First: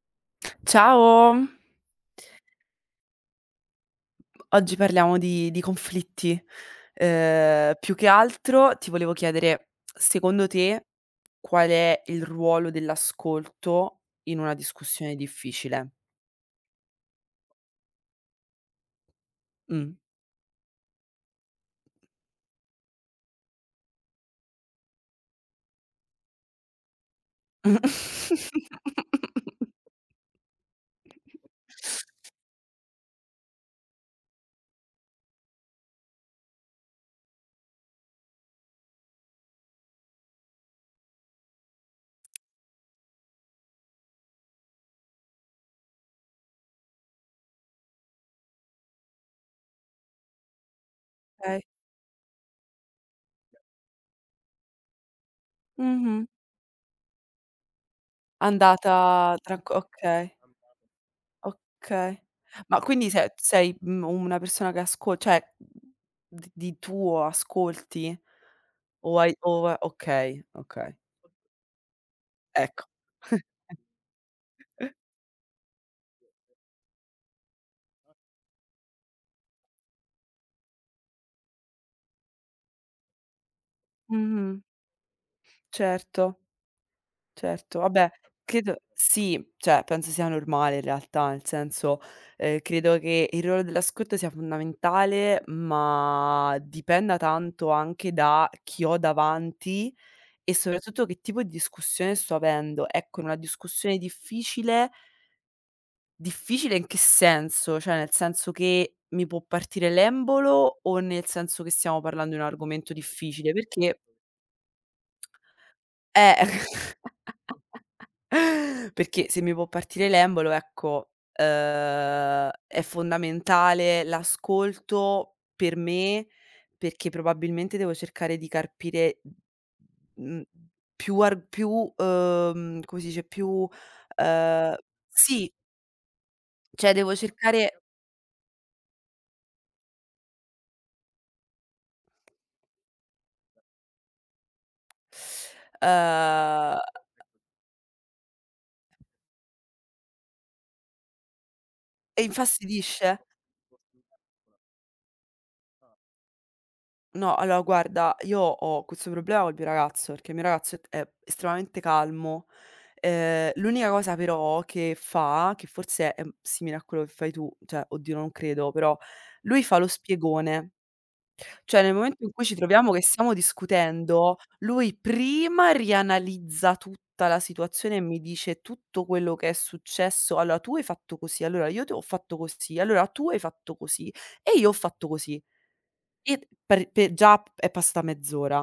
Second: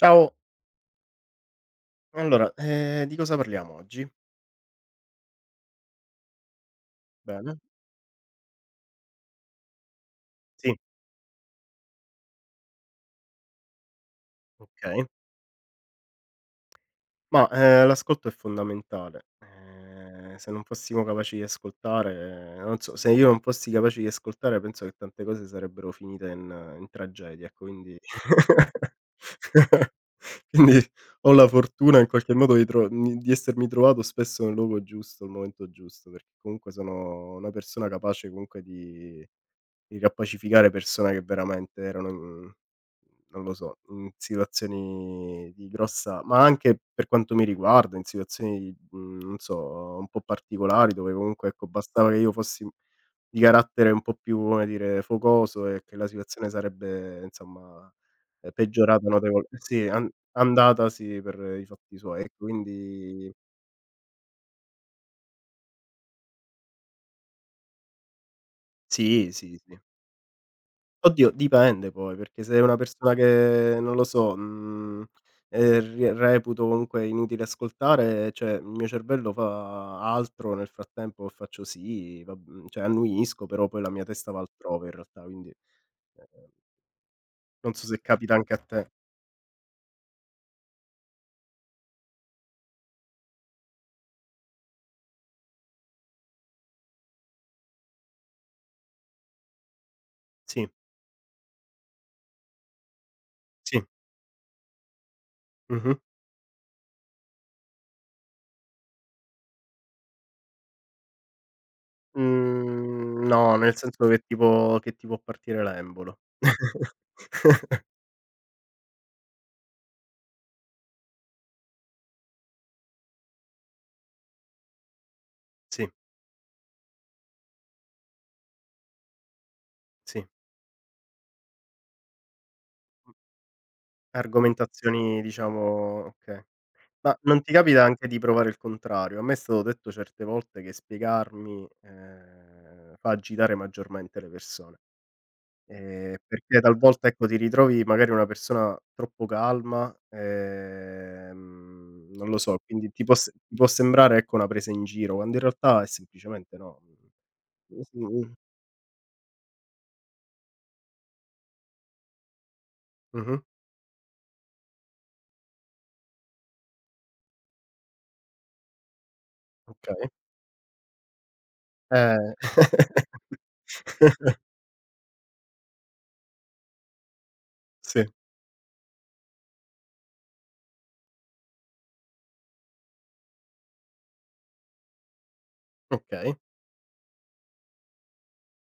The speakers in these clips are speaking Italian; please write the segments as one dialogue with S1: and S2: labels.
S1: Ciao,
S2: Ciao,
S1: allora, di cosa parliamo oggi?
S2: oggi parliamo di conflitti.
S1: Bene?
S2: Più che altro ti volevo chiedere, secondo
S1: Sì,
S2: te qual è il ruolo dell'ascolto in una
S1: okay.
S2: discussione difficile?
S1: Mah, l'ascolto è fondamentale.
S2: Mh.
S1: Se non fossimo capaci di ascoltare, non so, se io non fossi capace di ascoltare penso che tante cose sarebbero finite in tragedia, ecco, quindi quindi ho la fortuna in qualche modo di essermi trovato spesso nel luogo giusto, al momento giusto, perché comunque sono una persona capace comunque di riappacificare persone che veramente erano in, non lo so, in situazioni di grossa, ma anche per quanto mi riguarda, in situazioni, non so, un po' particolari dove comunque,
S2: Okay.
S1: ecco, bastava che io fossi di carattere un po' più, come dire, focoso e che la
S2: Mh-mh.
S1: situazione sarebbe, insomma,
S2: Andata
S1: peggiorata notevol
S2: tranqu
S1: sì, an
S2: Okay.
S1: andata sì, per i fatti
S2: Okay.
S1: suoi. Ecco,
S2: Ma quindi se
S1: quindi
S2: sei, una persona che ascol cioè, d di tuo ascolti? O
S1: sì,
S2: hai
S1: sì,
S2: o a
S1: sì.
S2: Okay, okay,
S1: Oddio, dipende poi, perché se è una
S2: ecco.
S1: persona che, non lo so, mhmm, re reputo comunque inutile ascoltare, cioè il mio cervello fa altro, nel frattempo, e faccio sì, va, cioè annuisco, però poi la mia testa va
S2: Mh-mh.
S1: altrove in realtà, quindi,
S2: Certo,
S1: ehm, non
S2: certo.
S1: so se
S2: Vabbè,
S1: capita anche a
S2: credo
S1: te.
S2: sì, cioè penso sia normale in realtà, nel senso, credo che il ruolo dell'ascolto sia fondamentale, ma dipenda tanto anche da chi ho davanti. E
S1: Sì,
S2: soprattutto che tipo di discussione sto avendo. Ecco, in una
S1: sì,
S2: discussione difficile.
S1: mh-mh.
S2: Difficile in che senso? Cioè, nel senso che mi può partire l'embolo o nel senso che stiamo parlando di un argomento
S1: Mhmm,
S2: difficile?
S1: no, nel
S2: Perché
S1: senso che tipo che ti può partire l'embolo.
S2: eh. Perché se mi può partire l'embolo, ecco, è fondamentale l'ascolto per
S1: Sì,
S2: me, perché probabilmente devo cercare di carpire,
S1: sì.
S2: mhmm, più, come si
S1: Mh,
S2: dice, più
S1: argomentazioni
S2: sì,
S1: diciamo, okay.
S2: cioè devo
S1: Ma non ti
S2: cercare
S1: capita anche di provare il contrario? A me è stato detto certe volte che spiegarmi, fa agitare maggiormente le persone, perché
S2: uhm,
S1: talvolta, ecco, ti ritrovi magari una persona troppo calma,
S2: e
S1: non lo so, quindi ti può
S2: infastidisce?
S1: s ti può sembrare, ecco, una presa in giro, quando in realtà è semplicemente no.
S2: No, allora guarda, io ho questo problema col mio ragazzo, perché il mio ragazzo è estremamente calmo.
S1: Mh-mh,
S2: L'unica cosa però che fa, che forse è, simile a quello che fai tu, cioè oddio non credo, però lui fa lo
S1: okay.
S2: spiegone. Cioè nel
S1: Eh.
S2: momento in cui ci troviamo che stiamo discutendo, lui prima rianalizza tutta la situazione e
S1: Sì,
S2: mi dice tutto quello che è successo: "Allora tu hai fatto così, allora io ti ho fatto così, allora tu hai fatto così e io ho fatto così". Io
S1: okay,
S2: per pe già p è passata mezz'ora.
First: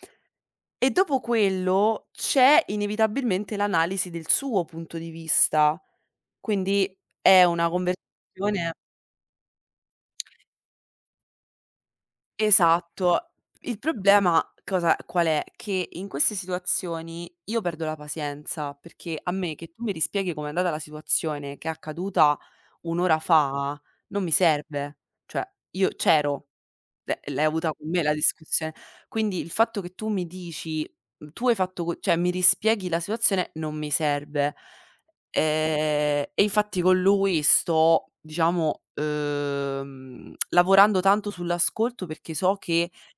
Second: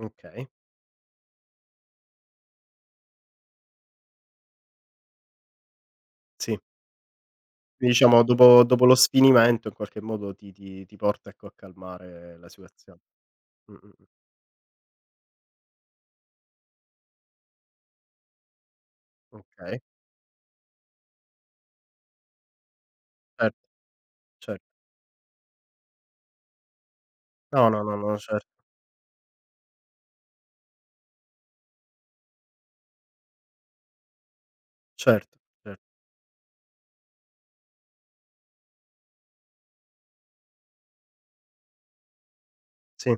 S1: okay,
S2: E dopo quello c'è inevitabilmente l'analisi del suo punto di vista,
S1: sì.
S2: quindi è una
S1: Quindi diciamo, dopo
S2: conversazione.
S1: dopo lo sfinimento, in qualche modo ti porta, ecco, a calmare la situazione.
S2: Esatto.
S1: Mh,
S2: Il
S1: mh, mh.
S2: problema cosa qual è? Che in queste situazioni io perdo la pazienza, perché a me che
S1: Okay,
S2: tu mi rispieghi com'è andata la situazione che è accaduta un'ora
S1: certo,
S2: fa, non mi
S1: cer
S2: serve. Cioè, io c'ero. L'hai
S1: no,
S2: avuta
S1: no,
S2: con
S1: no,
S2: me la
S1: no,
S2: discussione. Quindi il fatto che tu mi dici tu hai fatto co cioè mi rispieghi la situazione non mi serve.
S1: certo, certo.
S2: E infatti con lui sto diciamo, lavorando tanto sull'ascolto perché so che
S1: Sì,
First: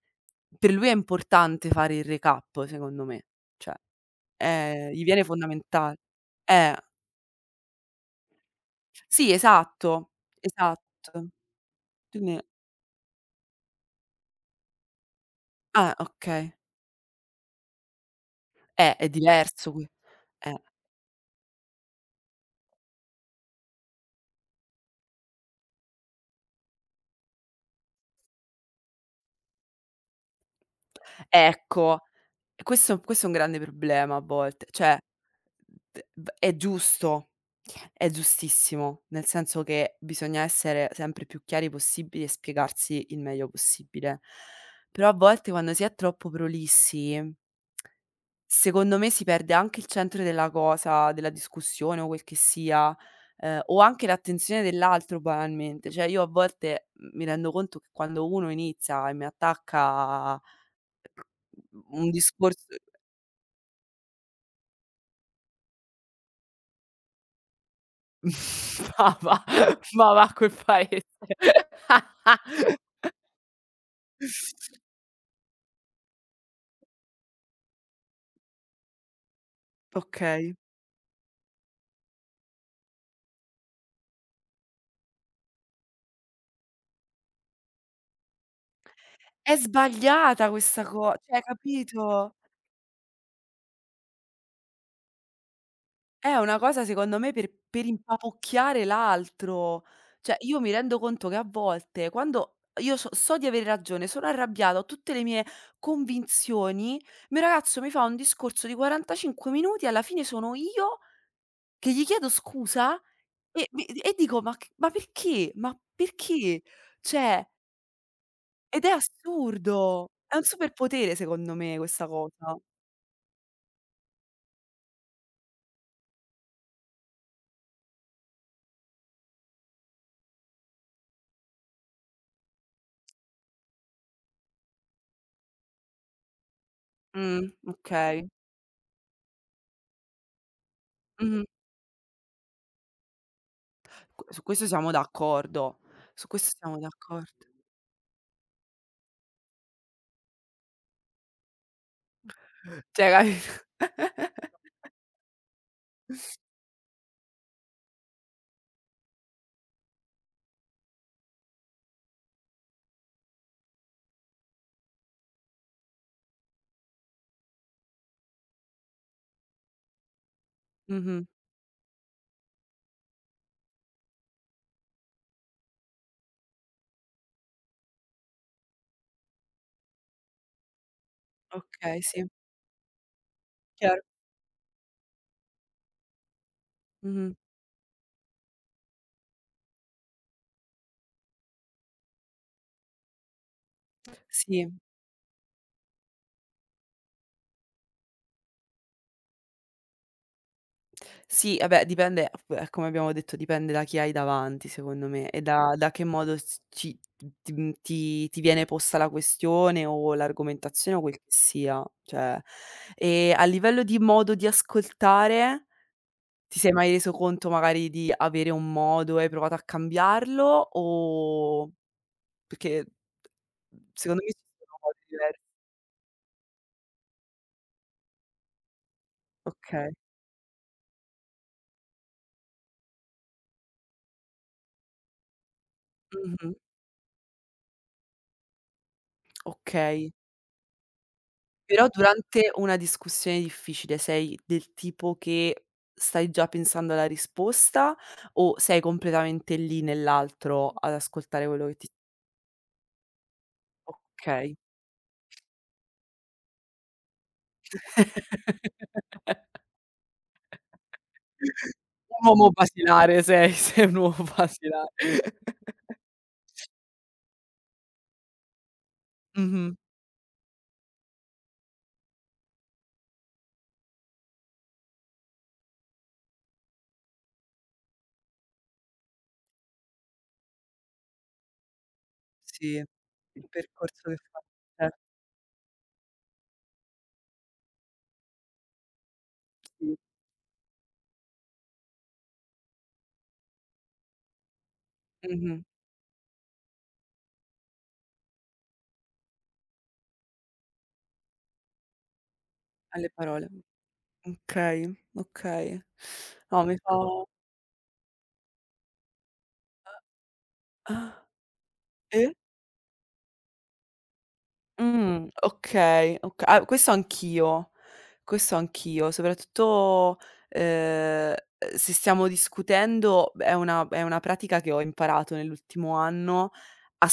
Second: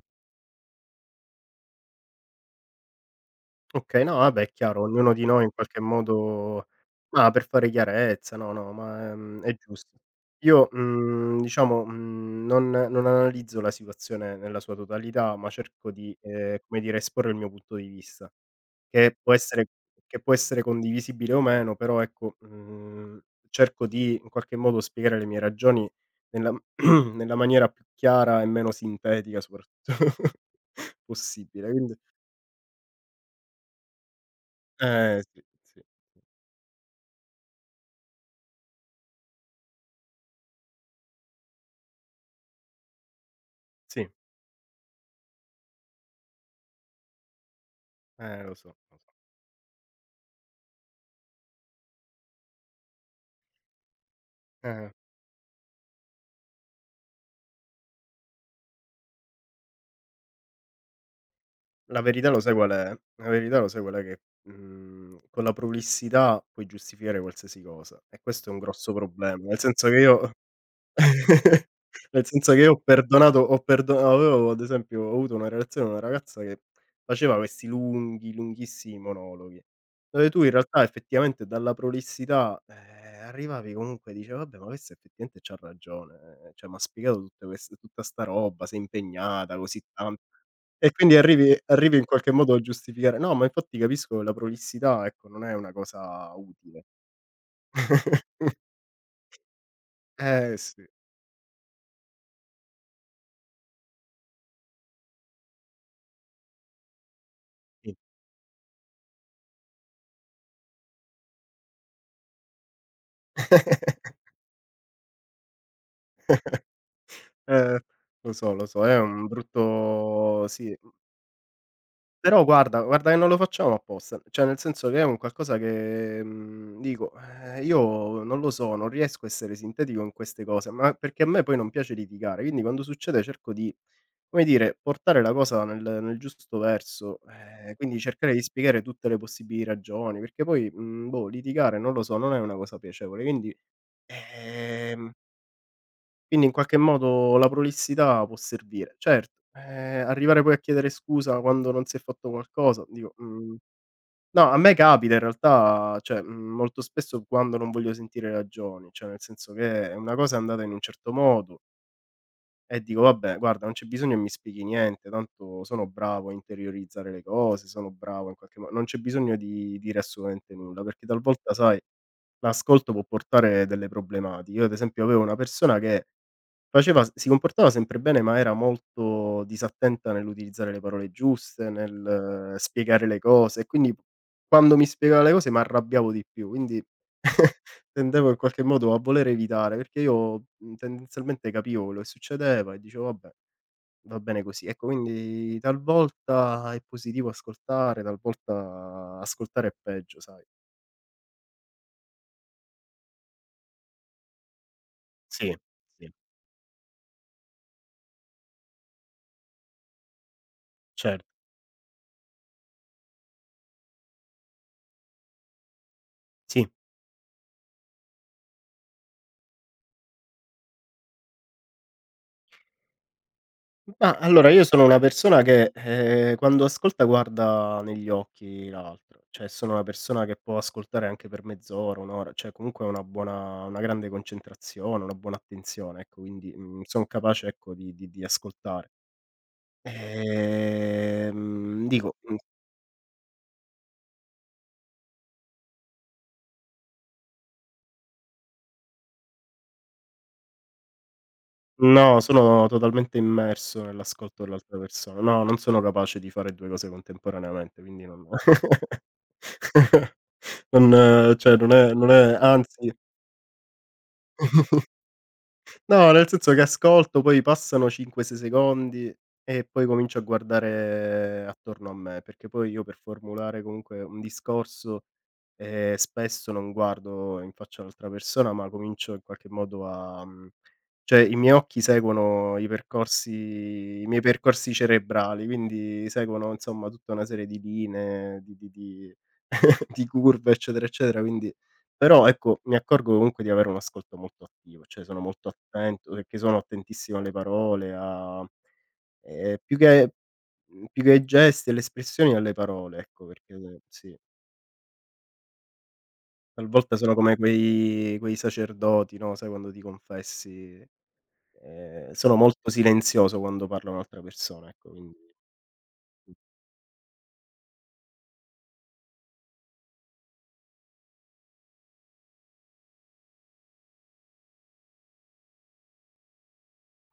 S2: per lui è importante fare il recap secondo me. Cioè,
S1: okay, no vabbè è chiaro,
S2: gli
S1: ognuno
S2: viene
S1: di noi in qualche
S2: fondamentale.
S1: modo,
S2: Eh.
S1: ma per fare chiarezza, no, no, ma,
S2: Sì,
S1: è giusto.
S2: esatto,
S1: Io,
S2: esatto.
S1: diciamo,
S2: Quindi
S1: non analizzo la situazione nella sua totalità, ma cerco
S2: ah,
S1: di,
S2: okay.
S1: come dire, esporre il mio punto di vista.
S2: È
S1: Che può essere
S2: diverso qui
S1: che può
S2: eh.
S1: essere condivisibile o meno, però ecco, cerco di in qualche modo spiegare le mie ragioni nella nella maniera più chiara e meno sintetica soprattutto possibile, quindi
S2: Ecco. E questo è un grande problema a volte, cioè
S1: eh sì, sì,
S2: d b è giusto, è giustissimo, nel senso che bisogna essere sempre più chiari possibili e spiegarsi il meglio
S1: sì,
S2: possibile. Però a volte quando si è troppo prolissi,
S1: lo so,
S2: secondo
S1: lo
S2: me
S1: so.
S2: si perde anche il centro della cosa, della discussione o quel che sia, o anche l'attenzione
S1: Eh,
S2: dell'altro banalmente. Cioè io a volte, mi rendo conto che quando uno inizia e mi attacca
S1: la
S2: un
S1: verità lo sai
S2: discorso.
S1: qual è? La verità lo sai qual è che, con la prolissità puoi giustificare qualsiasi cosa, e questo è un grosso
S2: Ma va,
S1: problema, nel senso che
S2: ma va
S1: io
S2: a quel paese.
S1: nel senso che io ho perdonato ho perdo avevo, ad esempio, ho avuto una relazione con una ragazza che faceva questi lunghi, lunghissimi monologhi, dove tu in
S2: Okay.
S1: realtà, effettivamente, dalla prolissità, arrivavi comunque, dice: "Vabbè, ma questa effettivamente c'ha ragione, cioè m'ha spiegato tutte queste tutta 'sta roba, s'è
S2: È
S1: impegnata così tanto."
S2: sbagliata questa
S1: E
S2: co
S1: quindi
S2: cioè
S1: arrivi in qualche
S2: capito?
S1: modo a giustificare. No, ma infatti capisco che la prolissità, ecco, non è una cosa
S2: È una cosa
S1: utile.
S2: secondo me per impapocchiare l'altro. Cioè
S1: Eh
S2: io mi
S1: sì,
S2: rendo conto che a volte quando io so di avere ragione, sono arrabbiata, ho tutte le mie convinzioni, il mio ragazzo mi
S1: sì.
S2: fa un discorso di 45 minuti, alla fine sono io che gli chiedo scusa e dico: "Ma c ma perché? Ma perché?" Cioè.
S1: Eh, lo
S2: Ed
S1: so,
S2: è
S1: è un
S2: assurdo! È un
S1: brutto sì,
S2: superpotere secondo me questa
S1: però
S2: cosa.
S1: guarda che non lo facciamo apposta, cioè nel senso che è un qualcosa che, dico, io non lo so, non riesco a essere sintetico in queste cose, ma perché a me poi non piace litigare, quindi quando succede cerco di, come dire, portare la cosa nel giusto verso, quindi
S2: Okay.
S1: cercare di spiegare tutte le possibili ragioni, perché poi, boh,
S2: Mh-mh.
S1: litigare non lo so, non è una cosa piacevole,
S2: Q Su questo siamo
S1: ehm
S2: d'accordo, su
S1: quindi
S2: questo
S1: in qualche
S2: siamo
S1: modo
S2: d'accordo.
S1: la prolissità può servire. Certo, arrivare poi a chiedere scusa quando non si è fatto qualcosa,
S2: Cioè
S1: dico, mhmm
S2: capito?
S1: no, a me capita in realtà, cioè, molto spesso quando non voglio sentire ragioni, cioè nel senso che una cosa è andata in un certo modo e dico: "Vabbè guarda, non c'è bisogno che mi spieghi niente, tanto sono bravo a interiorizzare le cose, sono bravo in qualche mo non c'è bisogno di dire assolutamente nulla", perché
S2: Mh-mh.
S1: talvolta sai, l'ascolto può portare delle problematiche. Io, ad esempio, avevo una persona che Faceva s si comportava sempre bene, ma era molto disattenta nell'utilizzare le parole giuste,
S2: Okay, sì,
S1: nel spiegare le cose, e quindi
S2: chiaro.
S1: quando mi spiegava le cose m'arrabbiavo di più, quindi
S2: Mh-mh.
S1: tendevo in qualche modo a voler evitare, perché io, tendenzialmente capivo quello che succedeva e dicevo: "Vabbè, va bene così".
S2: Sì.
S1: Ecco, quindi talvolta è positivo ascoltare, talvolta ascoltare è peggio, sai?
S2: Sì, vabbè dipende ap come abbiamo detto dipende da chi hai davanti secondo me e
S1: Sì,
S2: da che
S1: sì,
S2: modo s ci ti mhmm, ti viene posta la questione o l'argomentazione o quel che
S1: cer
S2: sia. Cioè, a livello di modo di ascoltare. Ti
S1: sì.
S2: sei mai reso conto magari di avere un modo e hai provato a cambiarlo o perché
S1: Ma
S2: secondo me ci
S1: allora io
S2: sono
S1: sono una
S2: modi diver
S1: persona che, quando ascolta guarda negli occhi l'altro, cioè sono una
S2: okay.
S1: persona che può ascoltare anche per mezz'ora, 1 ora, cioè comunque ho una buona, una grande concentrazione, una buona attenzione, ecco, quindi,
S2: Mh-mh.
S1: son capace, ecco, di di ascoltare.
S2: Okay. Però
S1: Dico, mhmm
S2: durante una discussione difficile sei del tipo che stai già pensando alla risposta o sei completamente lì nell'altro ad ascoltare quello che ti
S1: no, sono totalmente immerso nell'ascolto
S2: okay.
S1: dell'altra persona. No, non sono capace di fare 2 cose contemporaneamente, quindi non non cioè non è,
S2: Un uomo
S1: anzi.
S2: basilare sei, sei un uomo basilare.
S1: No, nel senso che ascolto, poi passano 5, 6 secondi e
S2: Mh-mh.
S1: poi comincio a guardare attorno a me, perché poi io, per formulare comunque un discorso, spesso non guardo in faccia l'altra persona, ma comincio in qualche modo a cioè i miei occhi seguono
S2: Sì, il
S1: i
S2: percorso che
S1: miei
S2: fa,
S1: percorsi
S2: certo,
S1: cerebrali, quindi seguono insomma tutta una serie di linee, di di
S2: sì.
S1: di curve, eccetera, eccetera, quindi però ecco, mi accorgo comunque di avere un ascolto molto attivo, cioè sono molto
S2: Mh-mh,
S1: attento, perché sono attentissimo alle parole, a più che mhmm, più che ai gesti e alle espressioni, alle parole,
S2: alle
S1: ecco,
S2: parole.
S1: perché sì,
S2: Okay, okay. No mi fa
S1: talvolta sono come quei sacerdoti, no, sai, quando ti confessi,
S2: ah, eh?
S1: sono molto silenzioso quando parla un'altra persona, ecco, quindi
S2: Okay, oka ah, questo anch'io. Questo anch'io, soprattutto, se stiamo discutendo è una pratica che ho imparato nell'ultimo anno,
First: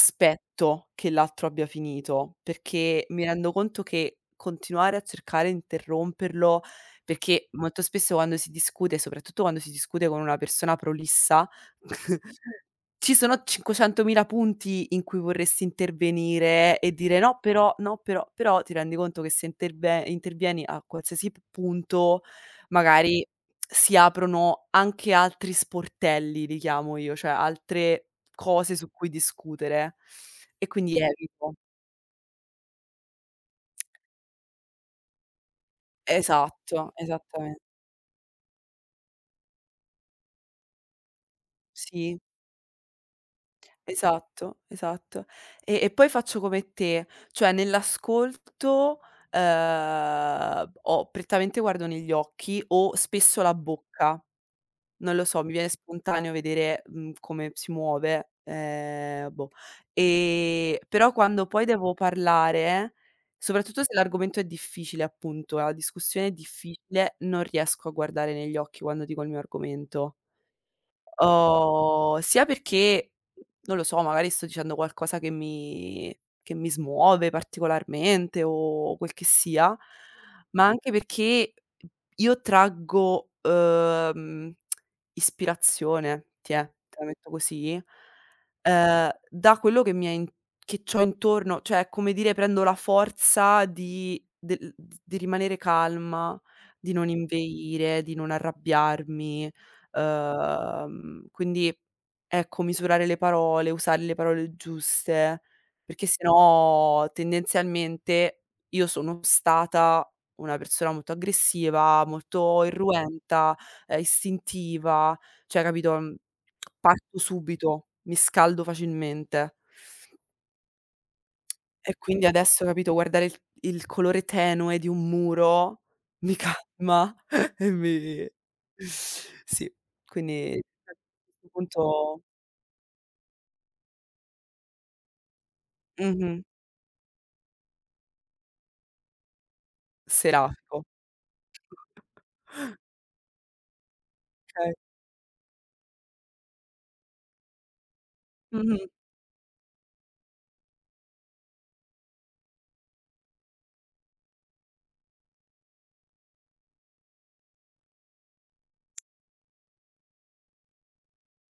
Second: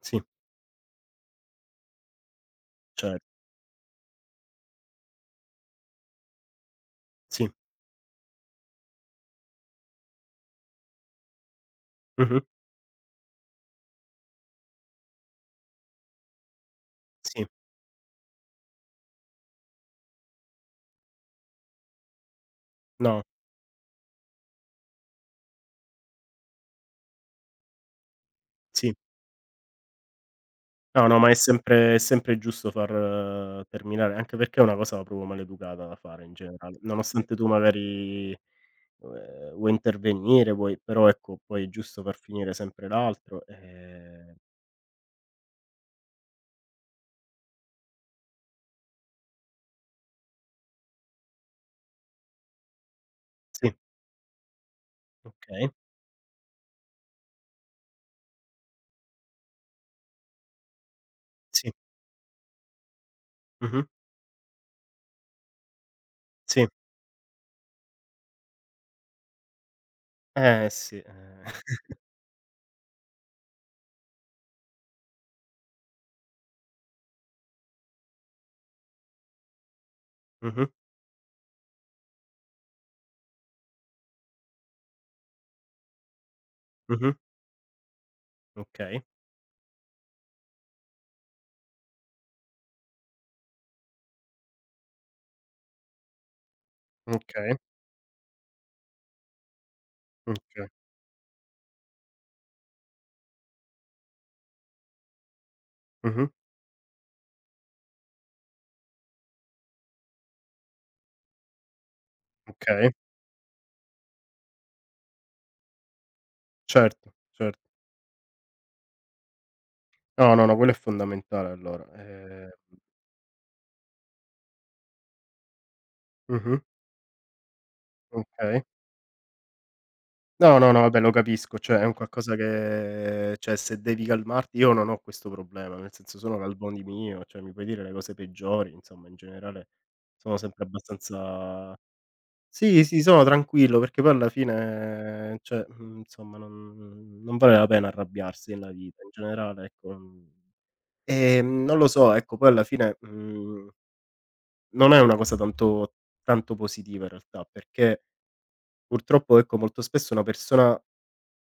S1: sì,
S2: che l'altro abbia finito, perché
S1: cer
S2: mi rendo conto che continuare a cercare di interromperlo perché
S1: sì.
S2: molto spesso quando si discute, soprattutto quando si discute con una persona prolissa.
S1: Mh-mh.
S2: Ci sono 500.000 punti in cui vorresti intervenire e dire: "No
S1: Sì,
S2: però, no però", però ti rendi conto che se interve intervieni a qualsiasi p punto,
S1: no,
S2: magari si aprono anche altri sportelli, li chiamo io, cioè altre cose su
S1: sì.
S2: cui discutere e quindi
S1: No, no, ma è
S2: evito.
S1: sempre è sempre giusto far, terminare, anche perché è una cosa proprio maleducata da fare in generale,
S2: Esatto,
S1: nonostante tu
S2: esattamen
S1: magari, vuoi intervenire, vuoi, però ecco, poi è giusto far
S2: sì.
S1: finire sempre l'altro,
S2: Esatto, esatto. E poi faccio come te, cioè nell'ascolto, o prettamente guardo negli occhi o spesso la
S1: sì,
S2: bocca, non lo so, mi viene
S1: okay,
S2: spontaneo vedere, come si muove, boh. Però quando poi
S1: sì,
S2: devo parlare, soprattutto
S1: mh-mh,
S2: se l'argomento è difficile appunto, la discussione è
S1: sì,
S2: difficile, non riesco a guardare negli occhi quando dico il mio argomento.
S1: eh sì,
S2: Sia perché, non lo so, magari sto dicendo qualcosa che mi smuove particolarmente o quel che sia, ma
S1: mh-mh,
S2: anche perché io traggo, ispirazione, tiè, te la
S1: mh-mh,
S2: metto così,
S1: okay,
S2: da quello che c'ho intorno, cioè è come dire prendo la forza di rimanere calma, di non
S1: okay,
S2: inveire, di non arrabbiarmi.
S1: okay,
S2: Quindi ecco, misurare le parole, usare le parole giuste, perché se
S1: mh-mh,
S2: no tendenzialmente io sono stata una persona molto aggressiva, molto
S1: okay,
S2: irruenta, istintiva, cioè capito,
S1: certo,
S2: parto
S1: certo.
S2: subito, mi scaldo facilmente.
S1: No, no, no, quello è fondamentale, allora,
S2: E quindi adesso, capito, guardare il colore tenue di un muro mi
S1: mh-mh,
S2: calma e mi
S1: okay.
S2: sì, quindi
S1: No, no, no,
S2: a
S1: vabbè lo
S2: questo
S1: capisco, cioè è un
S2: punto
S1: qualcosa che, cioè se devi calmarti io non ho questo problema, nel senso,
S2: mh-mh,
S1: sono l'Alboni mio, cioè mi puoi dire le cose peggiori, insomma, in generale sono sempre
S2: serafico.
S1: abbastanza. Sì, sì, sono tranquillo, perché poi alla
S2: Okay.
S1: fine, cioè, insomma non vale la pena arrabbiarsi nella
S2: Mh-mh.
S1: vita, in generale, ecco, non lo so, ecco, poi alla fine, non è una cosa tanto tanto positiva, in realtà, perché purtroppo, ecco, molto spesso una persona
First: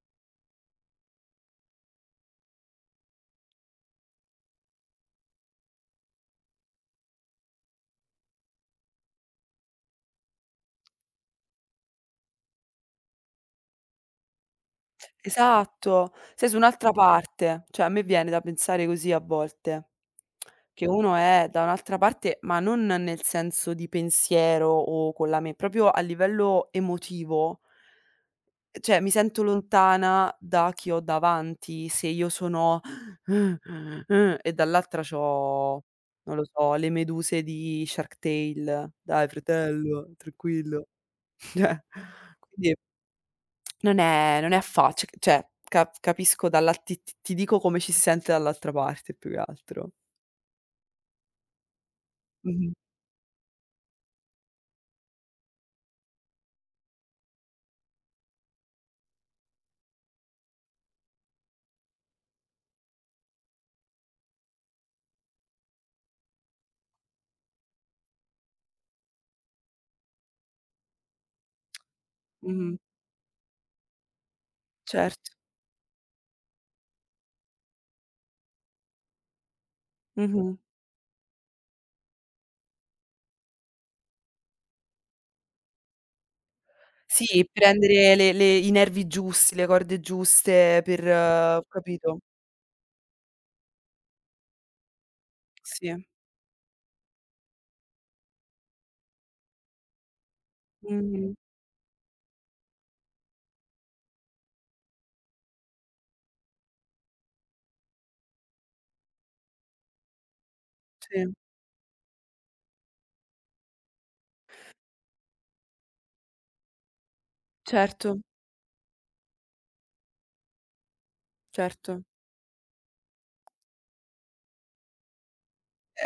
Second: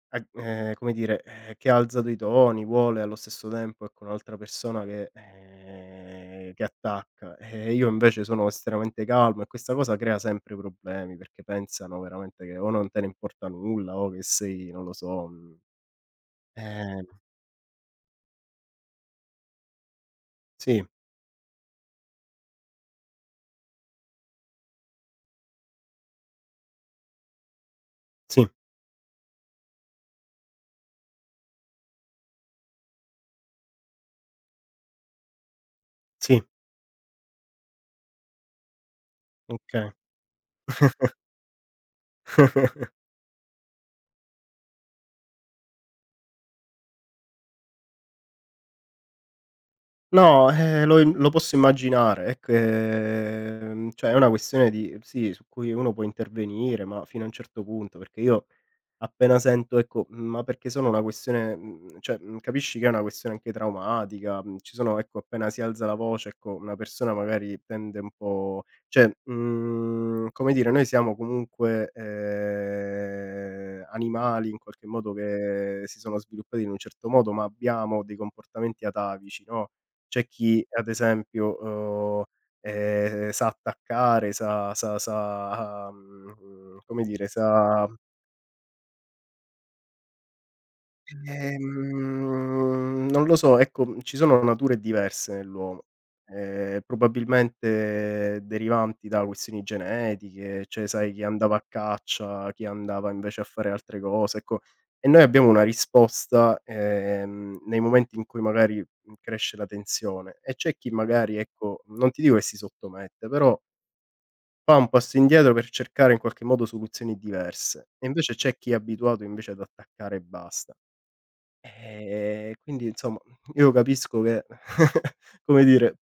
S1: Ag come dire, che alza dei toni, vuole allo stesso tempo, ecco, un'altra persona che, che attacca. E io invece sono estremamente calmo, e questa cosa crea sempre problemi, perché pensano veramente che o non te ne importa nulla, o che sei, non lo so, mhmm
S2: Esatto, sei su un'altra
S1: ehm,
S2: parte. Cioè a me viene da pensare così a volte,
S1: sì,
S2: che uno è da un'altra parte, ma non nel senso di pensiero o con la me proprio a livello emotivo.
S1: sì,
S2: Cioè mi sento lontana da chi ho davanti se io sono e dall'altra c'ho, non
S1: sì,
S2: lo so, le meduse di Shark Tale. "Dai
S1: okay.
S2: fratello, tranquillo." Cioè, quindi non è affac cioè capisco dalla ti ti ti dico come ci si sente dall'altra parte più che altro.
S1: No, lo im lo posso immaginare. È che,
S2: Mh-mh,
S1: cioè è una questione di sì, su cui uno può intervenire, ma fino a un certo punto, perché io appena sento, ecco, ma perché sono una questione, cioè, capisci che è una questione anche traumatica, ci sono, ecco, appena si alza la voce, ecco, una persona magari tende un po', cioè, come dire, noi siamo comunque,
S2: mh-mh,
S1: animali in qualche modo
S2: certo.
S1: che si sono sviluppati in un certo modo, ma abbiamo dei comportamenti atavici, no? C'è
S2: Mh-mh.
S1: chi, ad esempio, uhm, sa attaccare, sa, come dire,
S2: Sì,
S1: sa.
S2: prendere le i nervi giusti, le corde giuste per capito?
S1: Non lo so, ecco, ci sono nature diverse nell'uomo,
S2: Sì.
S1: probabilmente derivanti da questioni genetiche, cioè sai, chi
S2: Mh-mh.
S1: andava a caccia, chi andava invece a fare altre cose, ecco. E noi abbiamo una risposta, nei momenti in cui, magari, cresce la tensione, e c'è chi
S2: Sì,
S1: magari, ecco, non ti dico che si sottomette, però fa un passo indietro per cercare in qualche modo soluzioni diverse, e
S2: certo,
S1: invece c'è chi è abituato invece ad attaccare e basta.
S2: certo.
S1: Quindi insomma io capisco che come dire,
S2: Eh,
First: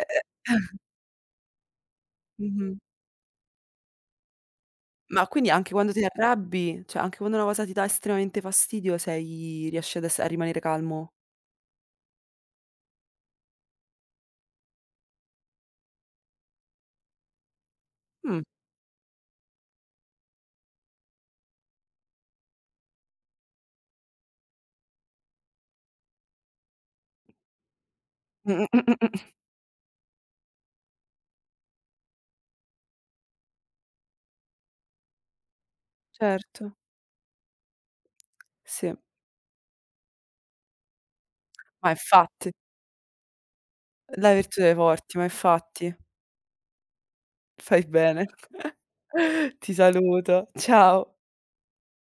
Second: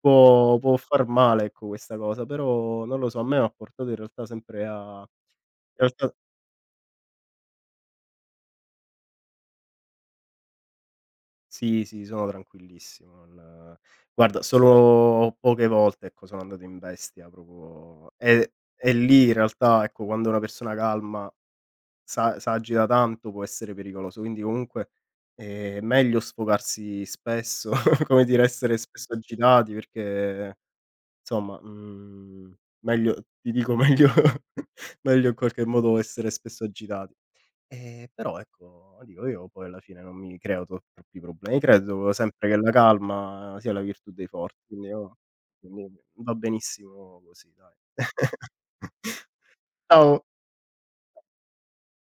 S2: eh,
S1: può far male, ecco, questa cosa,
S2: Mh-mh.
S1: però non lo so, a me m'ha portato in realtà sempre a in
S2: Ma quindi anche quando ti
S1: realtà
S2: arrabbi, cioè anche quando una cosa ti dà estremamente fastidio sei riesci ad ess a rimanere calmo?
S1: sì, sì, sono tranquillissimo, non guarda, solo poche volte, ecco, sono andato in bestia proprio,
S2: Mh.
S1: e lì in realtà, ecco, quando una persona calma sa s'agita tanto, può essere pericoloso, quindi comunque, meglio sfogarsi spesso, come dire,
S2: Mh,
S1: essere
S2: mh, mh,
S1: spesso
S2: mh.
S1: agitati, perché insomma, meglio, ti dico, meglio meglio in qualche modo essere
S2: Certo,
S1: spesso agitati. Però
S2: sì.
S1: ecco, dico, io poi alla fine non mi creo troppi problemi,
S2: Ma
S1: credo sempre
S2: infatti,
S1: che la calma sia la virtù dei
S2: la virtù
S1: forti,
S2: dei
S1: quindi
S2: forti,
S1: io,
S2: ma infatti.
S1: quindi va benissimo così, dai.
S2: Fai bene. Ti
S1: Ciao.
S2: saluto. Ciao.